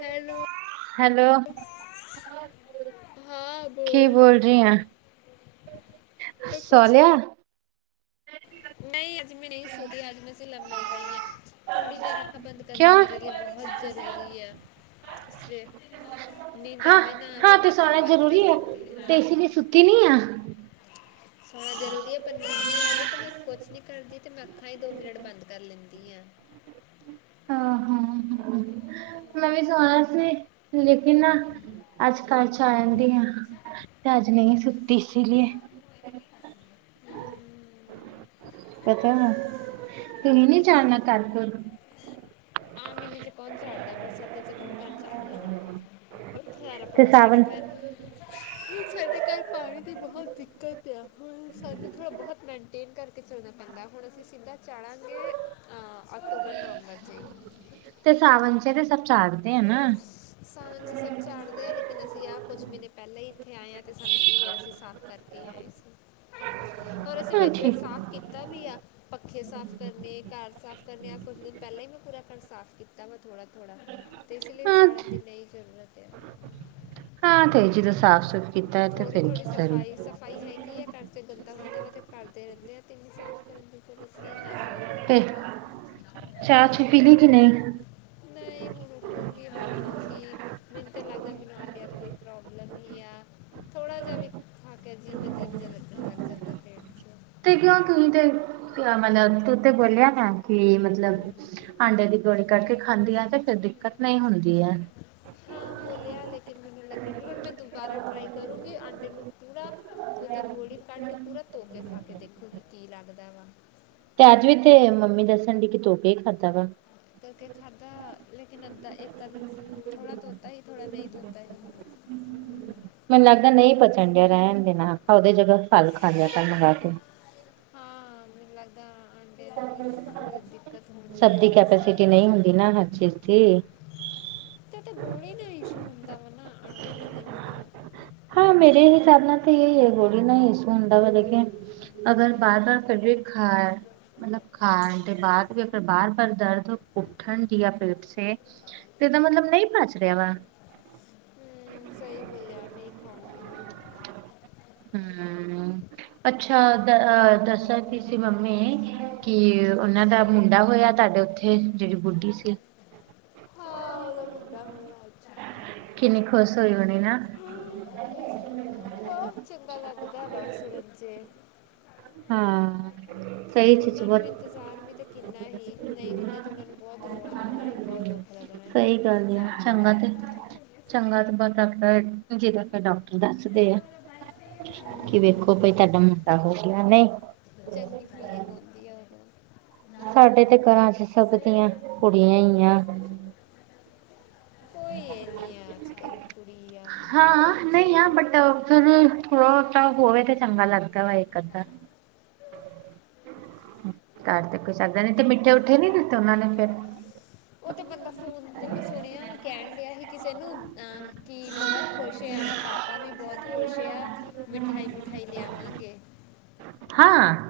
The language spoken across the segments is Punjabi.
ਹੈਲੋ ਹੈਲੋ ਹਾਂ ਕੀ ਬੋਲ ਰਹੀ ਆ ਸੁੰਲੀਆ [unintelligible] ਬਹੁਤ ਜ਼ਰੂਰੀ ਕਿਉਂ ਹੈ ਇਸ ਲਈ ਨੀਂਦ ਹਾਂ ਆਵੇ ਨਾ ਆਵੇ ਹਾਂ ਤੇ ਮੈਂ ਅੱਖਾਂ ਸੋਣਾ ਬੰਦ ਕਰ ਜ਼ਰੂਰੀ ਹੈ ਲੈਂਦੀ ਹਾ ਤੇ [inaudible] ਸਣਾ ਜ਼ਰੂਰੀ ਹੈ ਪਰ ਨ ਨਹੀਂ ਆਉਂਦੀ ਤਾਂ ਮੈਂ ਕੁਛ ਨਹੀਂ ਕਰਦੀ ਅਤੇ ਮੈਂ ਅੱਖਾਂ ਹੀ ਦੋ ਮਿੰਟ ਬੰਦ ਕਰ ਲੈਂਦੀ ਹਾਂ ਹਾਂ ਹਾਂ ਹਾਂ ਮੈਂ ਵੀ ਸੁਣਾਇਆ ਸੀ ਲੇਕਿਨ ਅੱਜ ਕੱਲ ਚ ਆ ਜਾਂਦੀ ਆ ਤੇ ਅੱਜ ਨਹੀਂ ਸੁਤੀ ਇਸ ਲਈ ਪਤਾ ਹੈ ਤੁਹੀ ਨਹੀਂ ਜਾਨਾ ਕਲ ਆਹ ਮਹੀਨੇ ਚ ਕੌਣ ਹਾਰਦਾ ਬਰਸਾਤ ਚ ਕੌਣ ਕਣ ਚਾਰਦਾ ਵਾ ਬਹੁਤ ਖਾਰਾ ਤੇ ਪਾ ਸਾਡੇ ਸਾਵਨ ਘਰ ਹੁਣ ਸਾਡੇ ਘਰ ਪਾਣੀ ਦੀ ਬਹੁਤ ਦਿੱਕਤ ਆ ਹੁਣ ਸਾਨੂੰ ਥੋੜ੍ਹਾ ਬਹੁਤ ਮੇਨਟੇਨ ਕਰਕੇ ਚੱਲਣਾ ਪੈਂਦਾ ਹੁਣ ਅਸੀਂ ਸਿੱਧਾ ਚਾੜਾਂਗੇ ਹਾਂ ਅਕਟੂਬਰ ਨਵੰਬਰ ਚ ਤੇ ਸਾਵਣ ਚ ਤੇ ਸਭ ਚਾਗਦੇ ਆ ਨਾ ਸਾਵਣ ਚ ਸਭ ਚਾੜਦੇ ਆ ਲੇਕਿਨ ਅਸੀਂ ਆ ਕੁੱਛ ਮਹੀਨੇ ਪਹਿਲਾਂ ਹੀ ਇੱਥੇ ਆਏ ਹਾਂ ਤੇ ਸਾਨੂੰੜ ਅਸੀਂ ਸਾਫ਼ ਕਰਕੇ ਹੀ ਆਏ ਸੀ ਹੋਰ ਅਸੀਂ ਹਾਂ ਵਿੱਚ ਠੀਕ ਵਿੱਚ ਸਾਫ਼ ਕੀਤਾ ਵੀ ਆ ਪੱਖੇ ਸਾਫ ਕਰਨੇ ਘਰ ਸਾਫ ਕਰਨੇ ਆ ਕੁਛ ਦਿਨ ਪਹਿਲੇ ਮੈਂ ਪੂਰਾ ਘਰ ਸਾਫ਼ ਕੀਤਾ ਵਾ ਥੜਾ ਥੋੜਾ ਅਤੇ ਇਸ ਲਈ ਹਾਂ ਚਾੜਨ ਦੀ ਨਈ ਜ਼ਰੂਰਤ ਹੈ ਹਾਂ ਈ ਜ ਤ ਸਾਫ਼ ਸੁਥ ਥੋੜੀ ਥੋੜੀ ਸਫ਼ਾਈ ਸਫ਼ਾਈ ਹੈਗੀ ਆ ਘਰ ਚ ਗੰਦਾ-ਗੁੰਦਾ ਵਾ ਤੇ ਕਰਦੇ ਰਹਿੰਦੇ ਆ [unintelligible] ਤੇ ਚਾਹ-ਚੂ ਛੁਪੀ ਲੀ ਕਿ ਨਹੀਂ ਨਹੀਂ ਹੁਣ ਊਠੁਂਗੀ ਬਣਾਉਂਗੀ। ਮੈਨੂੰ ਤਾਂ ਲੱਗਦਾ ਮੈਨੂੰ ਆਂਟੀਆਂ ਤੋਂ ਕੋਈ ਪ੍ਰੋਬਲਮ ਹੀ ਆ। ਥੋੜ੍ਹਾ ਜਿਹਾ ਵੀ ਖਾ ਕੇ ਅਜੀਭ-ਅਜੀਬ ਜਿਹਾ ਲੱਗਣ ਲੱਗ ਜਾਂਦਾ ਫੇਰ ਤੇ ਕਿਉਂ ਤੂੰ ਤੇ ਮਤਲਬ ਤੂੰ ਤੇ ਬੋਲਿਆ ਨਾ ਕਿ ਮਤਲਬ ਆਂਡੇ ਦੀ ਗੋਲੀ ਕਰਕੇ ਖਾਂਦੀ ਆ ਤੇ ਫੇਰ ਦਿੱਕਤ ਨਹੀਂ ਹੁੰਦੀ ਹੈ ਹਾਂ ਬੋਲਿਆ ਲੇਕਿਨ ਮੈਨੂੰ ਲੱਗਣ ਡ ਹੁਣ ਮੈਂ ਦੁਬਾਰਾ ਟ੍ਰਰਾਈ ਕਰੂੰਗੀ ਆਂਡੇ ਨੂੰ ਪੂਰਾ ਉਹਦੀ ਗੋਲੀ ਕੱਢ ਕੇ ਪੂਰਾ ਤੋ ਕੇ ਖਾ ਕੇ ਦੇਖੋ ਜੀ ਕੀ ਲੱਗਦਾ ਵਾ ਤੇ ਅੱਜ ਵੀ ਤੇ ਮੰਮੀ ਦੱਸਣ ਡ ਕਿ ਤੂੰ ਕੇ ਖਾਧਾ ਵਾ ਕਰਕੇ ਖਾਧਾ ਲੇਿਨ ਅੱਧਾ ਇੱਕ ਅ ਥੋੜਾ ਧੋਤਾ ਹੀ ਥੋੜਾ ਨਹੀਂ ਧੋਤਾ ਹੀ ਮੈਨੂੰ ਲੱਗਦਾ ਨਹੀਂ ਪਚਣ ਡਿਆ ਰਹਿਣ ਦੇ ਨਾ ਆਖਾ ਉਹਦੇ ਜਗ੍ਹਾ ਫਲ ਖਾ ਤਾਂ ਮੰਗਾ ਕੇ ਹਾਂ ਮੈਨੂੰ ਲੱਗਦਾ ਆਂਟੀ ਨੂੰਛ ਦਿੱਕਤ ਹੁੰਦੀ ਆਂਟੀ ਸਹੀ ਹ ਚਥ ਤਾਂ ਗੋਲੀ ਨਾਲ ਇਸ਼ੂ ਹੁੰਦਾ ਵਾ ਨਾ ਆਂਡੇ ਦਾ ਨਹੀਂ ਨਾ ਹਾਂ ਮੇਰੇ ਹਿਸਾਬ ਨਾਲ ਤਾਂ ਇਹੀ ਹੈ ਗੋਲੀ ਨਾ ਸੁੂ ਹੁੰਦਾਾ ਵ ਲ ਕੇ ਅਗਰ ਬਾਰ-ਬਾਰ ਫਿਰ ਵੀ ਖਾ- ਮਤਲਬ ਖਾਣ ਦੇ ਬਾਦ ਵੀ ਅਗਰ ਬਾਰ-ਬਾਰ ਦਰਦ ਉੱਠਣ ਦੀਆ ਪੇਟ ਚ ਤੇਦਾ ਮਤਲਬ ਨਹੀਂ ਭਜ ਰਿਹਾ ਵਾ ਹੂੰ ਸਹੀ ਬੋਲਿਆ ਨਹੀਂ ਖਾਉਂਗੀ ਹੁਣ। ਹੂੰ ਅੱਛਾ ਦ ਦੱਸਾਂਦੀ ਕੀ ਸੀ ਮੰਮੀ ਕੀ ਉਹਨਾਂ ਦਾ ਮੁੰਡਾ ਹੋਇਆ ਤੁਹਾਡੇ ਉੱਥੇ। ਇਹ ਜਿਹੜੀ ਬੁੱਢੀ ਸੀ। ਹਾਂ ਉਹਦਾ ਮੁੰਡਾ ਹੋਇਆ ਅੱਜ ਕਿਨੀ ਖੋਸ ਹੋਈ ਹੋਣੀ ਨਾ ਹੂੰ ਚੰਗਾ ਲੱਗਦਾ ਵਾ ਸੁਣਨ ਚੇ ਹਾਂ। ਸਹੀ ਚੀਜ਼ ਉਹਨਾਂ ਨੂੰ ਬਹੁਤ ਇੰਤਜ਼ਾਰ ਵੀ ਤਾਂ ਕਿੰਨਾ ਹੀ। ਨਹੀਂ ਹੁੰਦਾ ਤੇ ਉਹਨਾਂ ਨੂੰ ਬਹੁਤ ਰੌਣਾ ਆਉਣਾ ਹੈ ਬਹੁਤ ਦੁੱਖ ਲੱਗਣਾ। ਸਹੀ ਗੱਲ ਆ ਚੰਗਾ ਤੇ ਚੰਗਾ ਬ ਡਾਕਟਰ ਕਿ ਕਹਿੰਦਾ ਡਾ ਦੱਸਦੇ ਆ ਹਮ, ਕਿ ਵੇਖੋ ਭਾਈ ਤੁਹਾਡਾ ਮੁੰਡਾ ਹੋ ਨਹੀਂ ਠੀਕ ਹੋ‌ਣਾ- [unintelligible] ਸਾਡੇ ਤੇ ਘਰਾਂ ਚ ਸਭ ਦੀਆਂ ਕੁੜੀਆਂ ਈ ਆ। ਕੋਈ ਇਹ ਨਹੀਂ ਆ ਅੱਜ ਕੱਲ ਕੁੜੀ ਆ ਮੁੰਡਾ ਆ, ਹਾਂ ਜੋ ਨਹੀਂ ਆ ਬਟ ਠੀਕ ਫਿਰ ਵੀ ਹੈ ਹੋ ਤਾਂ ਹੋਏ ਤਾਂ ਚੰਗਾ ਲੱਗਦਾ ਵਾ ਇੱਕ-ਅੱਧਾ ਕਰ ਤੇ ਕੋਈ ਸਕਦਾ ਨੀ ਤੇ ਮਿੱਠੇ ਉਥੇ ਨੀ ਦਿੱਤੇ ਉਹਨਾ ਨੇ ਫੇਰ ਊਹ ਤੇ ਬੰਦਾ ਫੋਨ ਤੇ ਮੈਂ ਸੁਣਿਆ ਕਹਿਣ ਡਿਆ ਸੀ ਕਿਸੇ ਨੂੰ ਅਹ ਕਿ ਬਹੁਤ ਖੁਸ਼ ਆ ਪਾਪਾ ਆਪਾਂ ਵੀ ਬਹੁਤ ਖੁਸ਼ ਆ ਮਿਠਾਈ-ਮਿਠਾਈ ਲਿਆਵਾਂਗੇ। ਹਾਂ।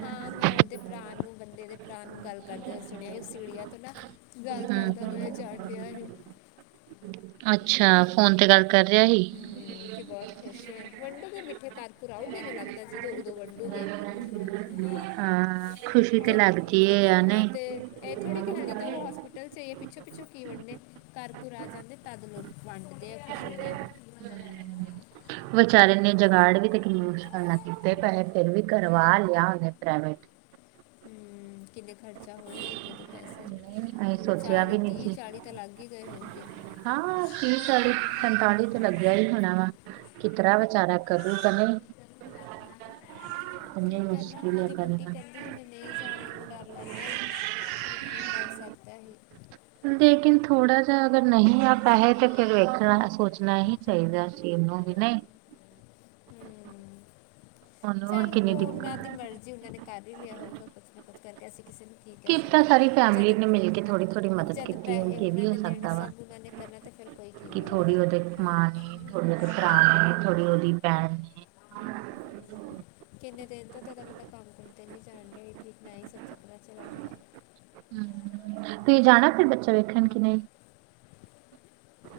ਹਾਂ ਮੈਂ ਉਹਦੇ ਭਰਾ ਨੂੰ ਬੰਦੇ ਦੇ ਭਰਾ ਨੂੰ ਗੱਲ ਕਰਦੇ ਹੋਏ ਸੁਣਿਆ ਸੀ ਉਹ ਸਿੜੀਆਂ ਤੋਂ ਨਾ ਗੱਲ ਕਰਦਾ ਹਮ ਹੋਇਆ ਚੱੜ ਪਿਆ ਹੀ। ਅੱਛਾ ਫੋਨ ਤੇ ਗੱਲ ਕਰ ਰਿਹਾ ਹੀ। ਹਮ ਕਿ ਬਹੁਤ ਖੁਸ਼ ਆ ਵੰਡੋਗੇ ਮਿੱਠੇ ਘਰ-ਘੁਰ ਆਓਗੇ ਲੱਗਦਾ ਸੀ। ਹਾਂ ਖੁਸ਼ੀ ਤੇ ਜੋ ਲੱਗਦੀ‌ ਏ ਯਾਂ ਹਾਂ ਨਹੀਂ ਤੇ ਇਹ ਥੋੜੀ ਹਲੇ ਤੇ ਉਹ ਹੋਸਪਿਟੱਲ ਚ ਏ ਹੈ ਪਿੱਛੋਂ-ਪਿੱਛੋਂ ਕੀ ਵੰਡਦੇ ਘਰ-ਘੁਰ ਆ ਜਾਂਦੇ ਤਦ ਲੋਕ ਵੰਡਦੇ ਆ ਖੁਸ਼ੀ ਨਾਲ ਵਿਚਾਰੇ ਨੇ ਜਗਾੜ ਵੀ ਤੇ ਕਿੰਨੀ ਮੁਸ਼ਕਲ ਨਾ ਕੀਤਾ ਪੈਹੇ ਫਿਰ ਵੀ ਕਰਵਾ ਲਿਆ ਉਹਨੇ ਪ੍ਰਾਈਵੇਟ ਹੂੰ ਮ ਕਿੰਨੇ ਖਰਚਾ ਹੋਏ ਹੋਗੇ ਉਹਦੇ ਪੈਸੇ ਨਹੀਂ ਅਸੀਂ ਸੋਚਿਆ ਚਾਲੀ ਵੀ ਨਹੀਂ ਤੀਹ ਸੀ ਚਾਲੀ ਤਾਂ ਲੱਗ ਹੀ ਗਏ ਹੋਣਗੇ ਹਾਂ ਤੀਹ ਚਾਲੀ ਪੰਤਾਲੀ ਤੇ ਲੱਗਿਆ ਹੀ ਹੋਣਾ ਵਾ ਕਿ ਤਰਾ ਵਿਚਾਰਾ ਕਰੂ ਪਨ ਕਿ ਕੀ ਕਰਨਾ ਹੁਣ ਮੁਸ਼ਕਿਲ ਹੈ ਉਹਦੀ ਬੁੱਢੀ ਕਰਨਾ ਕਹਿੰਦੀ ਜੇ ਮੈਂ ਨਹੀਂ ਜਾਣ ਨੂੰ ਡਰ ਲੱਗਦਾ ਫਿਰ ਕੀ ਕਰ ਸਕਦਾ? ਲੇਕਿਨ ਥੋੜਾ ਜਿਆ ਅਗਰ ਨਹੀਂ ਆ ਪੈਹੇ ਤੇ ਫਿਰ ਵੇਖਣਾ- ਸੋਚਣਾ ਹੀ। ਚਾਹੀਦਾ ਸੀਂ ਇਹਨੂੰ ਵੀ ਨਹੀਂ ਹੂੰ ਹੁਣ ਹੋਰ ਚੱਲ ਉਹ ਕਿੰਨੀ ਉਹਨਾਂ ਦਿੱਕਤ ਦੀ ਮਰਜ਼ੀ ਉਹਨਾਂ ਨੇ- ਕਰ ਹੀ ਲਿਆ ਹੋਊਗਾ ਪੱ ਪ ਕਰਕੇ ਅਸੀਂ ਕਿਸੇ ਨੇ ਕੀ ਕਹਿ ਕੀਤਾ ਸਕਦੇ? ਸਾਰੀ ਫੈਮਿਲੀ ਜਦ, ਨੇ ਮਿਲ ਕੇ ਥੋੜ੍ਹੀ ਥੋੜ੍ਹੀ ਮਦਦ ਜਦ ਕੀਤੀ ਪੈਹੇ ਹੋਊਗੀ ਇਹ ਉਹਨਾਂ ਵੀ ਹੋ ਨੇ ਦੇਣੇ ਸਕਦਾ ਵਾ ਸਭ ਉਹਨਾਂ ਨੇ ਕਰਨਾ ਤੇ ਫਿਰ ਕੋਈ ਕੀ ਕਿ ਬੋਲੇ ਥੋੜੀ ਓਹਦੇ ਮਾਂ ਨੇ ਥੋੜੇ ਓਦੇ ਭਰਾ ਨੇ ਥੋੜੀ ਓਦੀ ਭੈਣ ਕਿੰਨੇ ਦਿਨ ਤੋਂ ਤਦਾ ਮਤਲਬ ਕੰਮ ਕਰ ਤੇ ਨੀ ਜਾਣ ਡੇ ਕਹਿ ਹੀ ਸਕਦਾ ਬੰਦਾ ਚੱਲ ਆ ਹ ਤੁਸੀਂ ਜਾਣਾ ਫਿਰ ਬੱਚਾ ਵੇਖਣ ਕੇ ਨਹੀਂ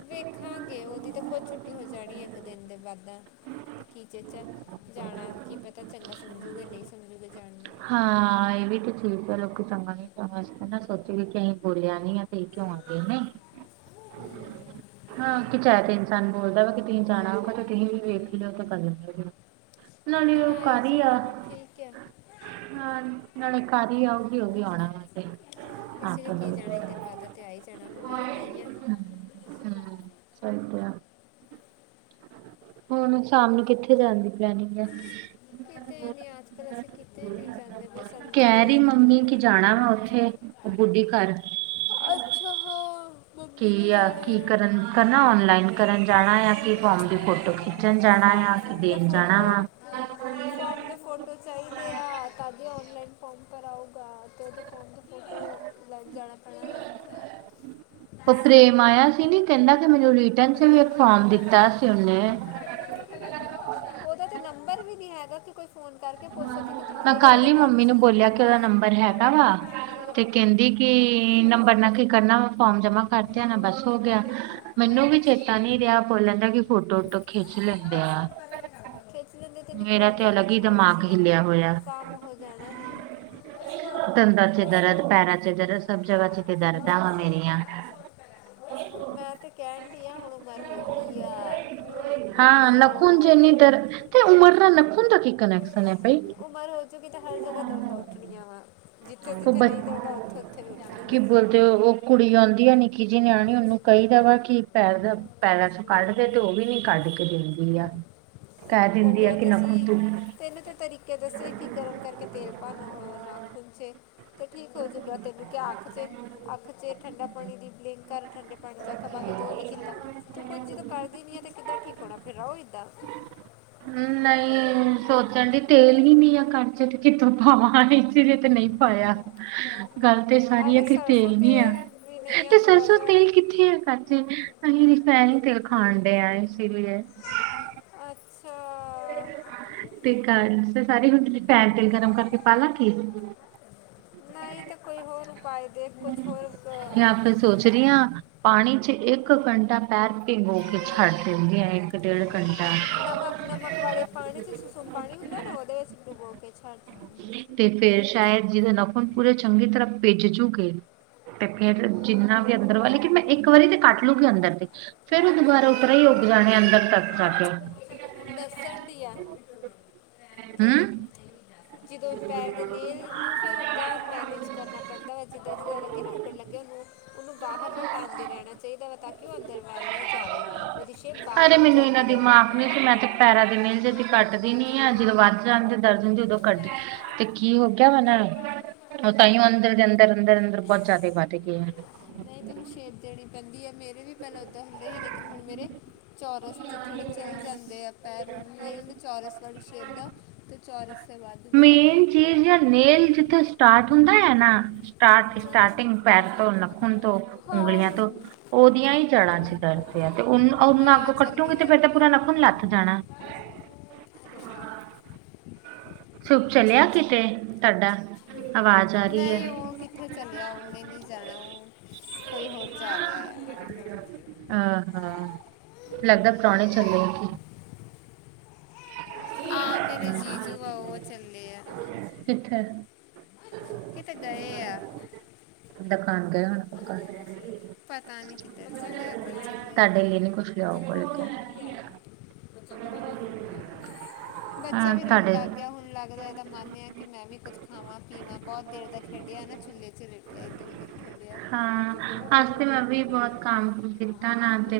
ਵੇਖਾਂਗੇ ਉਹਦੀ ਤਾਂ ਖੁਦ ਛੁੱਟੀ ਹੋ ਜਾਣੀ ਇੱਕ ਦਿਨ ਦੇ ਬਾਅਦਾਂ ਕੀਚੇ ਚ ਜਾਣਾ ਕੀ ਪਤਾ ਚੰਗਾ ਸਮਝੂਗੇ ਨਹੀਂ ਸਮਝੂਗੇ ਜਾਣਾ ਹਾਂ ਇਹ ਵੀ ਤੇ ਚੀਜ਼ ਆ ਲੋਕੀ ਚੰਗਾ ਨੀ ਚਗਾ ਨਾ ਸੋਚੇ ਵੀ ਕਿ ਅਸੀਂ ਬੋਲਿਆ ਨੀ ਆ ਕਿਉਂ ਆ ਗਏ ਹਮ। ਹਾਂ ਕਿਚਾਇ ਤੇ ਇਨਸਾਨ ਬੋਲਦਾ ਵ ਤੁਸੀਂ ਜਾਣਾ ਹੋਗਾ ਤੇ ਤੁਸੀਂ ਵੀ ਵੇਖ ਲਿਓ ਤੇ ਕਰ ਲ ਨਾਲੇ ਨਾਲ ਉਹ ਆ ਕਰ ਹੀ ਆ ਜਾਣਾ ਮੈਂ ਠੀਕ ਹੈ ਹਾਂ ਨਾਲੇ ਘੀ ਆਉਗੀ ਉਹ ਵੀ ਆਉਣਾ ਵੈਂ ਇਸ ਲਈ ਕੀ ਜਾਣਾ ਇੱਕ ਦਿਨ ਬਾਦ ਤੇ ਆ ਹੀ ਜਾਣਾ ਵੇਖਣਾ ਹੀ ਆ ਹਮ ਸਹੀਕ ਆ ਹੁਣ ਸ਼ਾਮ ਨੂੰ ਕਿੱਥੇ ਜਾਣ ਦੀ ਪਲੈਨਿੰਗ ਹੈ ਕਿਤੇ ਨਹੀਂੀ ਅੱਜ ਕੱਲ ਅਸੀਂ ਕਿਤੇ ਨਹੀਂ ਜਾਂਦੇ ਬਸ ਅੰਦਰ ਕਹਿ ਹੀ ਰਹੀ ਮੰਮੀ ਅੰਦਰ ਕਿ ਜਾਣਾ ਅੰਦਰ ਵਾ ਉੱਥੇ ਬੁੱਢੀ ਘਰ ਅੱਛਾ ਮੰਮੀ ਕੀ ਨੇ ਆ ਕੀ ਜਾਣਾ ਕਰਨ ਕਰਨਾ ਔਨਲਾਈਨ ਕਰਨ ਜਾਣਾ ਆ ਕੀ ਫੋਰਮ ਦੀ ਫੋਟੋ ਖਿੱਚਣ ਜਾਣਾ ਫਾਰਮ ਆ ਫਾਰਮ ਦੇ ਦੇਣ ਜਾਣਾ ਫੋਟੋ ਵਾ ਰੱਖੋ ਫਾਰਮ ਦੇ ਫੋਟੋ ਚਾਹੀਦੇ ਆ ਕਦੇ ਔਨਲਾਈਨ ਫੋਮ ਭਰ ਆਊਗਾ ਤੇ ਉਹਦੇ ਫੋਮ ਮ ਲਾਈਕ ਜਾਣਾ ਪੈਣਾ ਵਾ। ਉਹ ਪ੍ਰੇਮ ਆਇਆ ਸੀ ਨੀ ਕਹਿੰਦਾ ਕਿ ਮੈਨੂੰ ਰਿੀਟਰਨ ਚ ਵੀ ਇੱਕ ਫੋਾਰਮ ਦਿੱਤਾ ਸੀ ਉਹਨੇ ਉਹਦਾ ਤੇ ਨੰਬਰ ਵੀ ਨੀ ਹੈਗਾ ਕਿਉਂ ਕੋਈ ਫੋਨ ਕਰਕੇ ਪੁੱਛ ਸਕੀ ਕਿ ਤੂੰ ਮੈਂ ਕਿਹੜੇ ਕੱਲ ਵਹੜੇ ਹੀ ਘਰ ਮੰਮੀ ਚ ਨੂੰ ਬੋਲਿਆ ਕਿ ਉਹਦਾ ਮਿਲੂਗੀ ਨੰਬਰ ਹੈਗਾ ਵਾ ਕਰ ਤੇ ਕਹਿੰਦੀ ਕਿ ਨੰਬਰ ਨਾਕੇ ਕਰਨਾ ਫੋਰਮ ਜਮਾ ਕਰਦੇ ਨਾ ਸਿੱਧੂ ਬਸ ਹੋ ਗਿਆ ਚੱਪਲ ਨਾ ਹਾਂ ਮੈਨੂੰ ਹਟ ਵੀ ਚੇਤਾ ਚੀ ਨੀ ਰਿਹਾ ਬੋਲਣ ਦਾ ਕਿ ਫੋਟੋਟੋ ਖਿੱਚ ਲੈਂਦੇ ਤੇ ਇੰਨੀ ਮੇਰਾ ਤੇ ਪ੍ਰੋਬਲਮ ਹੀ ਅਲੱਗ ਨੀ ਥੋੜੀ ਸੀਿ ਦਿਮਾਗ ਮ ਹਿੱਲਿਆ ਹੋਇਆ ਕੰਮ ਹੋ ਜਾਣਾ ਹੈ ਦੰਦਾਂ ਚ ਦਰਦ ਪੈਰਾਂ ਚ ਦਰਦ ਸਭ ਜਗ੍ਹਾ ਚ ਤੇ ਦਰਦਾਾਂ ਹਾਂ ਮੇਰੀਆਂ ਮੈਂ ਤੇ ਕਹਿਣ ਡ ਆਾਂ ਹੁਣ ਉਮਰ ਹੋ ਕੀ ਆ ਮੰਨ ਹਾਂ ਨਖੁਨ ਜ ਲਓ ਇਨੀ ਦਰ ਤੇ ਉਮਰ ਦਾ ਨਖੁੰਨ ਦਾ ਕੀਕ ਉਹ ਮਰ ਹੋਜੁਗੀ ਤੇ ਹਰ ਜਗ੍ਹਾ ਦਰਦਾਂ ਉੱਠਣੀਆਂ ਵਾ ਜਿੱਥੇ ਉਹ ਜਿੱਥੇ ਬ ਨਹੀਂ ਦਰਦਾਂ ਉੱਥੇ ਵੀ ਕੀ ਉੱਠਣਗੀਆਂ ਬੋਲਦੇ ਉਹ ਕੁੜੀ ਆਉਂਦੀ ਆ ਨਿੱਕੀ ਜਿਹੀ ਨਿਆਣੀ ਉਹਨੂੰ ਕਹੀਦਾ ਵਾ ਕੀ ਪੈਰਦਾ ਪੈਲਾਂ ਚ ਕੱਢਦੇ ਤੇ ਉਹ ਵੀ ਨੀ ਕੱਢ ਕੇ ਦਿੰਦੀ ਆ ਕਹਿ ਦਿੰਦੀ ਆ ਬੋਲਿਆ ਕਿ ਤੇ ਨਖੂਨ ਸੀ ਤੂੰ ਤੈਨੂੰ ਤੇ ਤਰੀਕਾ ਕ ਦੱਸੇ ਕਿ ਗਰਮ ਕਰਕੇ ਤੇਲ ਪਾਾਨ ਨਾ ਖੁੁੰਨਚੇ ਤਾਂ ਠੀਕ ਹੋ ਜੂਗਾ ਤੈਨੂੰ ਕਿਹਾ ਆਖ ਚ ਆਖ ਚ ਠੰਡਾ ਪਾਣੀ ਦੀ ਬਲਿੰ ਘਰ ਠੰਡੇ ਪਾਣੀ ਚ ਆਖਾ ਪਾ ਕੇ ਤੂੰ ਨੀ ਕੀਤਾ ਤੂੰ ਕੁੱਝ ਜਦੋਂ ਕਰਦੀ ਨੀ ਹੈ ਤੇ ਕਿੱਦਾਂ ਕੀਕਣਾ ਫਿਰਰਾ ਉਹਦਾ ਨਹੀਂ ਸੋਚਣ ਦੀ ਤੇਲ ਹੀ ਨੀ ਆ ਕਣ ਤੇ ਕਿੱਥੋਂ ਪਾਵਾਂ ਇਸ ਲਈ ਤੇ ਨਹੀਂ ਪਾਇਆ ਗੱਲ ਤੇ ਸਾਰੀ ਆ ਅਰੇ ਕਿ ਸਰਸੋਂ ਤੇਲ ਨੀ ਆ ਵੀ ਨਹੀਂ ਆ ਤੇ ਥੋੜਾ ਸਰਸੋਂ ਜਿਹਾ ਤੇਲ ਕਿੱਥੇ ਆ ਖਜੇ ਅਸੀਂ ਫੈ ਨ ਤੇਲ ਖਾਣ ਡ ਆ ਇਸ ਲਈ ਅੱਛਾ ਤੇ ਸਾਰੇ ਹੁਣ ਤੁਸੀਂ ਪੈਨ ਤੇਲ ਗਰਮ ਕਰਕੇ ਪਾ ਲਾ ਕੀ ਨਹੀਂ ਤਾਂ ਕੋਈ ਹੋਰ ਉਪਾਅ ਦੇ ਕੁਝ ਹੋਰ ਜਾਂ ਅਹ, ਫਿਰ ਸੋਚ ਰਹੀ ਹਾਂ ਪਾਣੀ ਚ ਇੱਕ ਘੰਟਾ ਪੈਰ ਗੋ ਕੇ ਛੱਡ ਦਿੰਦੀ ਆ ਇੱਕ ਡੇਢ ਘੰਟਾ ਨਮਕ ਨਮਕ ਵਾਲੇ ਪਾਣੀ 'ਚ ਸੁਸਮ ਪਾਣੀ ਹੁੰਦਾ ਨਾ ਉਹਦੇ ਵਿੱਚ ਡੁੱਬੋ ਕੇਛਡ ਤੇ ਫੇਰ ਸ਼ਾਇਦ ਜਿਹਦਾ ਨਫਨ ਪੂਰੇ ਚੰਗੀ ਤਰ੍ਹਾਂ ਭਿੱਜਜੂਕੇ ਤੇ ਫੇਰ ਜਿੰਨਾ ਵੀ ਅੰਦਰ ਵਾ ਲੇਕ ਮੈਂ ਇੱਕ ਵਾਰੀ ਤੇ ਕੱਟ ਲੂਗੀ ਅੰਦਰ ਦੇ ਫੇਿਰ ਉਹ ਦੁਬਾਰਾ ਉਤਰੇ ਹੀ ਉੱਗ ਜਾਣੇ ਅੰਦਰ ਤੱਕ ਜਾ ਕੇ ਦੱਸਣ ਦੀਆ ਕੀ ਹੂੰ ਜਦੋਂ ਪੈਰ ਦੇ ਨੇਰ ਨੂੰ ਫੇਿਰ ਉਓਦਾਂ ਮੈਨੇਜ ਕਰਨਾ ਪੈਂਦਾ ਵਾ ਜਿੱਦਾਂ ਜਿੱਦਾਂ ਲੱਗੇ ਨਾ ਉੱਗਣ ਲੱਗੇ ਉਹਨੂੰ ਉਹਨੂੰ ਬਾਹਰ ਨਾ ਟਾਂਦੇ ਰਹਿਣਾ ਚਾਹੀਦਾ ਵਾ ਤਾਂ ਕਿ ਉਹ ਅੰਦਰ ਵਾਹ ਨਾ ਜਾਵੇ ਉਹਸ਼ੇ ਬਾਹਰ ਨੂੰ ਜਾ ਦਿਮਾਗ ਨਹੀਂੀ ਸੀ ਮੈਂ ਤੇ ਪੈਰਾਂ ਦੀ ਮੀਲ ਜਦੀ ਕੱਟਦੀ ਨੀ ਆ ਜਦੋਂ ਵੱਧ ਜਾਂ ਤੇ ਦਰਦ ਹੁੰਦੀ ਉਦੋਂ ਕੱਟਦੀ ਤੇ ਕੀ ਹੋ ਗਿਆ ਵਾ ਨਾ ਉਹ ਤਾਂਹੀਓ ਅੰਦਰ ਦੇ ਅੰਦਰ ਅੰਦਰ ਅੰਦਰ ਬਹੁਤ ਜਿਆਦਾ ਵੱਧ ਗਏ ਆ ਨਹੀਂ ਤੈਨੂੰ ਛੇਦ ਦੇਣੀ ਪੈਂਦੀ ਹੈ ਮੇਰੇ ਵੀ ਪਹਿਲਾਂ ਓਦਾਂ ਹੁੰਦੇ ਸੀ ਲੇਕਿਨ ਹੁਣ ਮੇਰੇ ਚੌਰਸ 'ਚ ਥੋੜ੍ਹੇ ਚੱਲ ਜਾਂਦੇ ਆ ਪੈਰ ਮਦੇ ਚੋੌਰਸ ਵਾਲੀ ੇਧਾਂ ਅਤੇ ਚੌਰਸੇ ਬਾਅਦ ਮੇਨ ਚੀਜ਼ ਨੇਲ ਜਿੱਥੇ ਸਟਾਰਟ ਹੁੰਦਾ ਹੈ ਨਾ ਸਟਾਰਟ ਸਟਾਰਟਿੰਗ ਪੈਰ ਤੋਂ ਲੱਖਣ ਤੋਂ ਹਾਂ ਉਂਗਲੀਆਂ ਤੋਂ ਮੰਮੀ ਉਹਦੀਆਂ ਹੀ ਚੜਾ ਚ ਡਰ ਪ ਆ ਤੇ ਉਹਨ ਉਹੂੰ ਹਾਂ ਅੱਗੋਂ ਕੱਟੋਗੇ ਚੱਲੀ ਤੇ ਆ ਫੇਰ ਤਾਂ ਪੂਰਾ ਰੁਕੋ ਨਖੁਨ ਲੱਥ ਜਾਣਾ [inaudible] [unintelligible] ਸੁੱਪ ਚਲਿਆ ਕਿਤੇ ਤੁਹਾਡਾ ਆਵਾਜ਼ ਆ ਰਹੀ ਨਹੀਂ ਹੈ। ਉਹ ਕਿੱਥੇ ਚਲਿਆ ਹੁਣ ਮੈ ਨਹੀਂ ਜਾਣਾ ਉਹ ਕੋਈ ਹੋਰ ਜਾ ਰਿਹਾ ਆ ਆਹ ਹਾਂ ਲੱਗਦਾ ਪੁਾਹਣੇ ਚੱਲੇ ਕੀ ਹਾਂ ਮੇਰੇ ਕੀ ਜੀਜੂ ਆ ਉਹ ਚੱਲੇ ਆ ਸਿੱਥਰ ਕਿਤੇ ਗਏ ਆ ਦਾਖਾਣ ਗ ਹੁਣ ਪੱਕਾ ਪਤਾ ਨੀ ਕਿਧਰ ਚੱਲਿਆ ਚੱਲ ਆ ਤੁਹਾਡੇ ਲਈ ਨੀ ਕੁਛ ਲਿਆਓ ਬੋਲ ਕੇ ਬੱਚਾ ਹਾਂ ਵੀ ਰੋਣ ਤੁਹਾਡੇ ਲੱਗ ਗਿਆ ਹੁਣ ਲੱਗਦਾ ਦਾ ਮੰਨ ਆ ਕਿ ਮੈਂ ਵੀ ਕੁੱਛ ਖਾਵਾਂ ਪੀਵਾਂ ਬਹੁਤ ਦੇਰ ਤੱਕ ਖੇਡਿਆ ਨਾ ਚੁੱਲ੍ਹੇ ਚ ਲੇਟਿਆ ਇੱਧਰ ਉੱਧਰ ਖੇਡਿਆ ਹਾਂ ਬੱਚੇ ਬਹੁਤ ਜੇ ਅਜ ਤੇ ਭੁੱਖ ਮੈਂ ਵੀ ਲੱਗੀ ਹੈ ਬਹੁਤ ਕਾਮ ਹਾਂ ਕੀਤਾ ਨਾ ਤੁਸੀਂ ਤੇ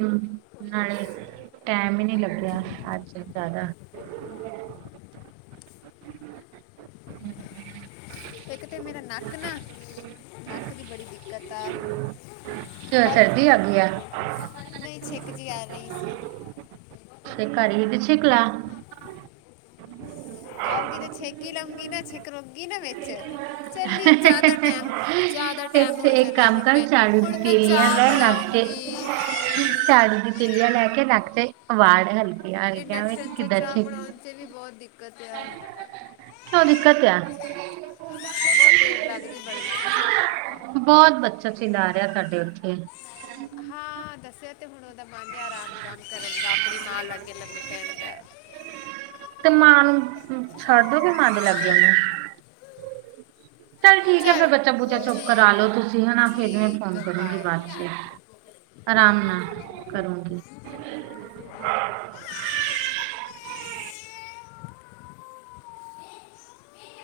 ਕੋਈ ਤਾਂ ਨਾਲੇ ਨਹੀਂ ਟਾਈਮ ਹੀ ਨਹੀਂੀ ਲੱਗਿਆ ਅੱਜ ਜ਼ਿਆਦਾ ਕੀਆ ਇੱਕ ਤਾਂ ਮੇਰਾ ਨੱਕ ਨਾ ਨੱਕ ਦੀ ਬੜੀ ਦਿੱਕਤ ਆ ਕਿਉਂ ਹਰ ਸਰਦੀ ਆ ਗਈ ਆ ਚੀਜ਼ ਛੇਕ ਜਿਹੀ ਆ ਰਹੀ ਸੀ ਸ਼ਕਾਰ ਇਹ ਸ਼ਕਲਾ ਆਓ ਕਿਤੇ ਛੇਕੀ ਲਉਗੀ ਨਾ ਛੇਕ ਰੁਗੀ ਨਾ ਵਿੱਚ ਚੱਲੀ ਹਾਂ ਜ਼ਿਆਦਾ ਟੈਮ ਜ਼ਿਆਦਾ ਟੈਮ ਇੱਥੇ ਹੋ ਇੱਕ ਚੱਲੇ ਹੁਣ ਮੈਂ ਹੁਣ ਮੈਂ ਚਾਹ ਬਣਾਉਂ ਸਾੜੀ ਦੀ ਤਲੀਆਂ ਲੈ ਕੇ ਰੱਖ ਜੇ ਵੜ ਹਲਕਾ ਇੰਡਕਸ਼ਨ ਚ ਚਾਹ ਬਣਾਉਣ ਚ ਵੀ ਬਹੁਤ ਦਿੱਕਤ ਆ ਕਿਉਂ ਦਿੱਕਤ ਆ ਬਹੁਤ ਦੇਰ ਲੱਗਦੀ ਬੜੀ ਬਹੁਤ ਬੱਚਾ ਚਲਾ ਰਿਹਾ ਤੁਹਾਡੇ ਉੱਥੇ ਹਾਂ ਦੱਸਿਆ [unintelligible] ਤੇ ਮਾਂ ਨੂੰ ਛੱਡ ਦੋ ਕੇ ਮਾਂ ਦੇ ਲੱਗੇਨ [inaudible] ਚੱਲ ਠੀਕ ਹੈ ਫੇਿਰ ਬੱਚਾ ਬੁੱਚਾ ਚੁੱਪ ਕਰ ਠੀਕ ਆ ਲੋੋ ਤੁਸੀਂ ਹਨਾ ਫਿਰ ਮੈਂ ਠੀਕ ਫੋਨ ਕਰੋਗੀ ਬਾਏ ਬਾਅਦ ਚ ਆਰਾਮ ਨਾਲ ਕਰੋਂਗੀ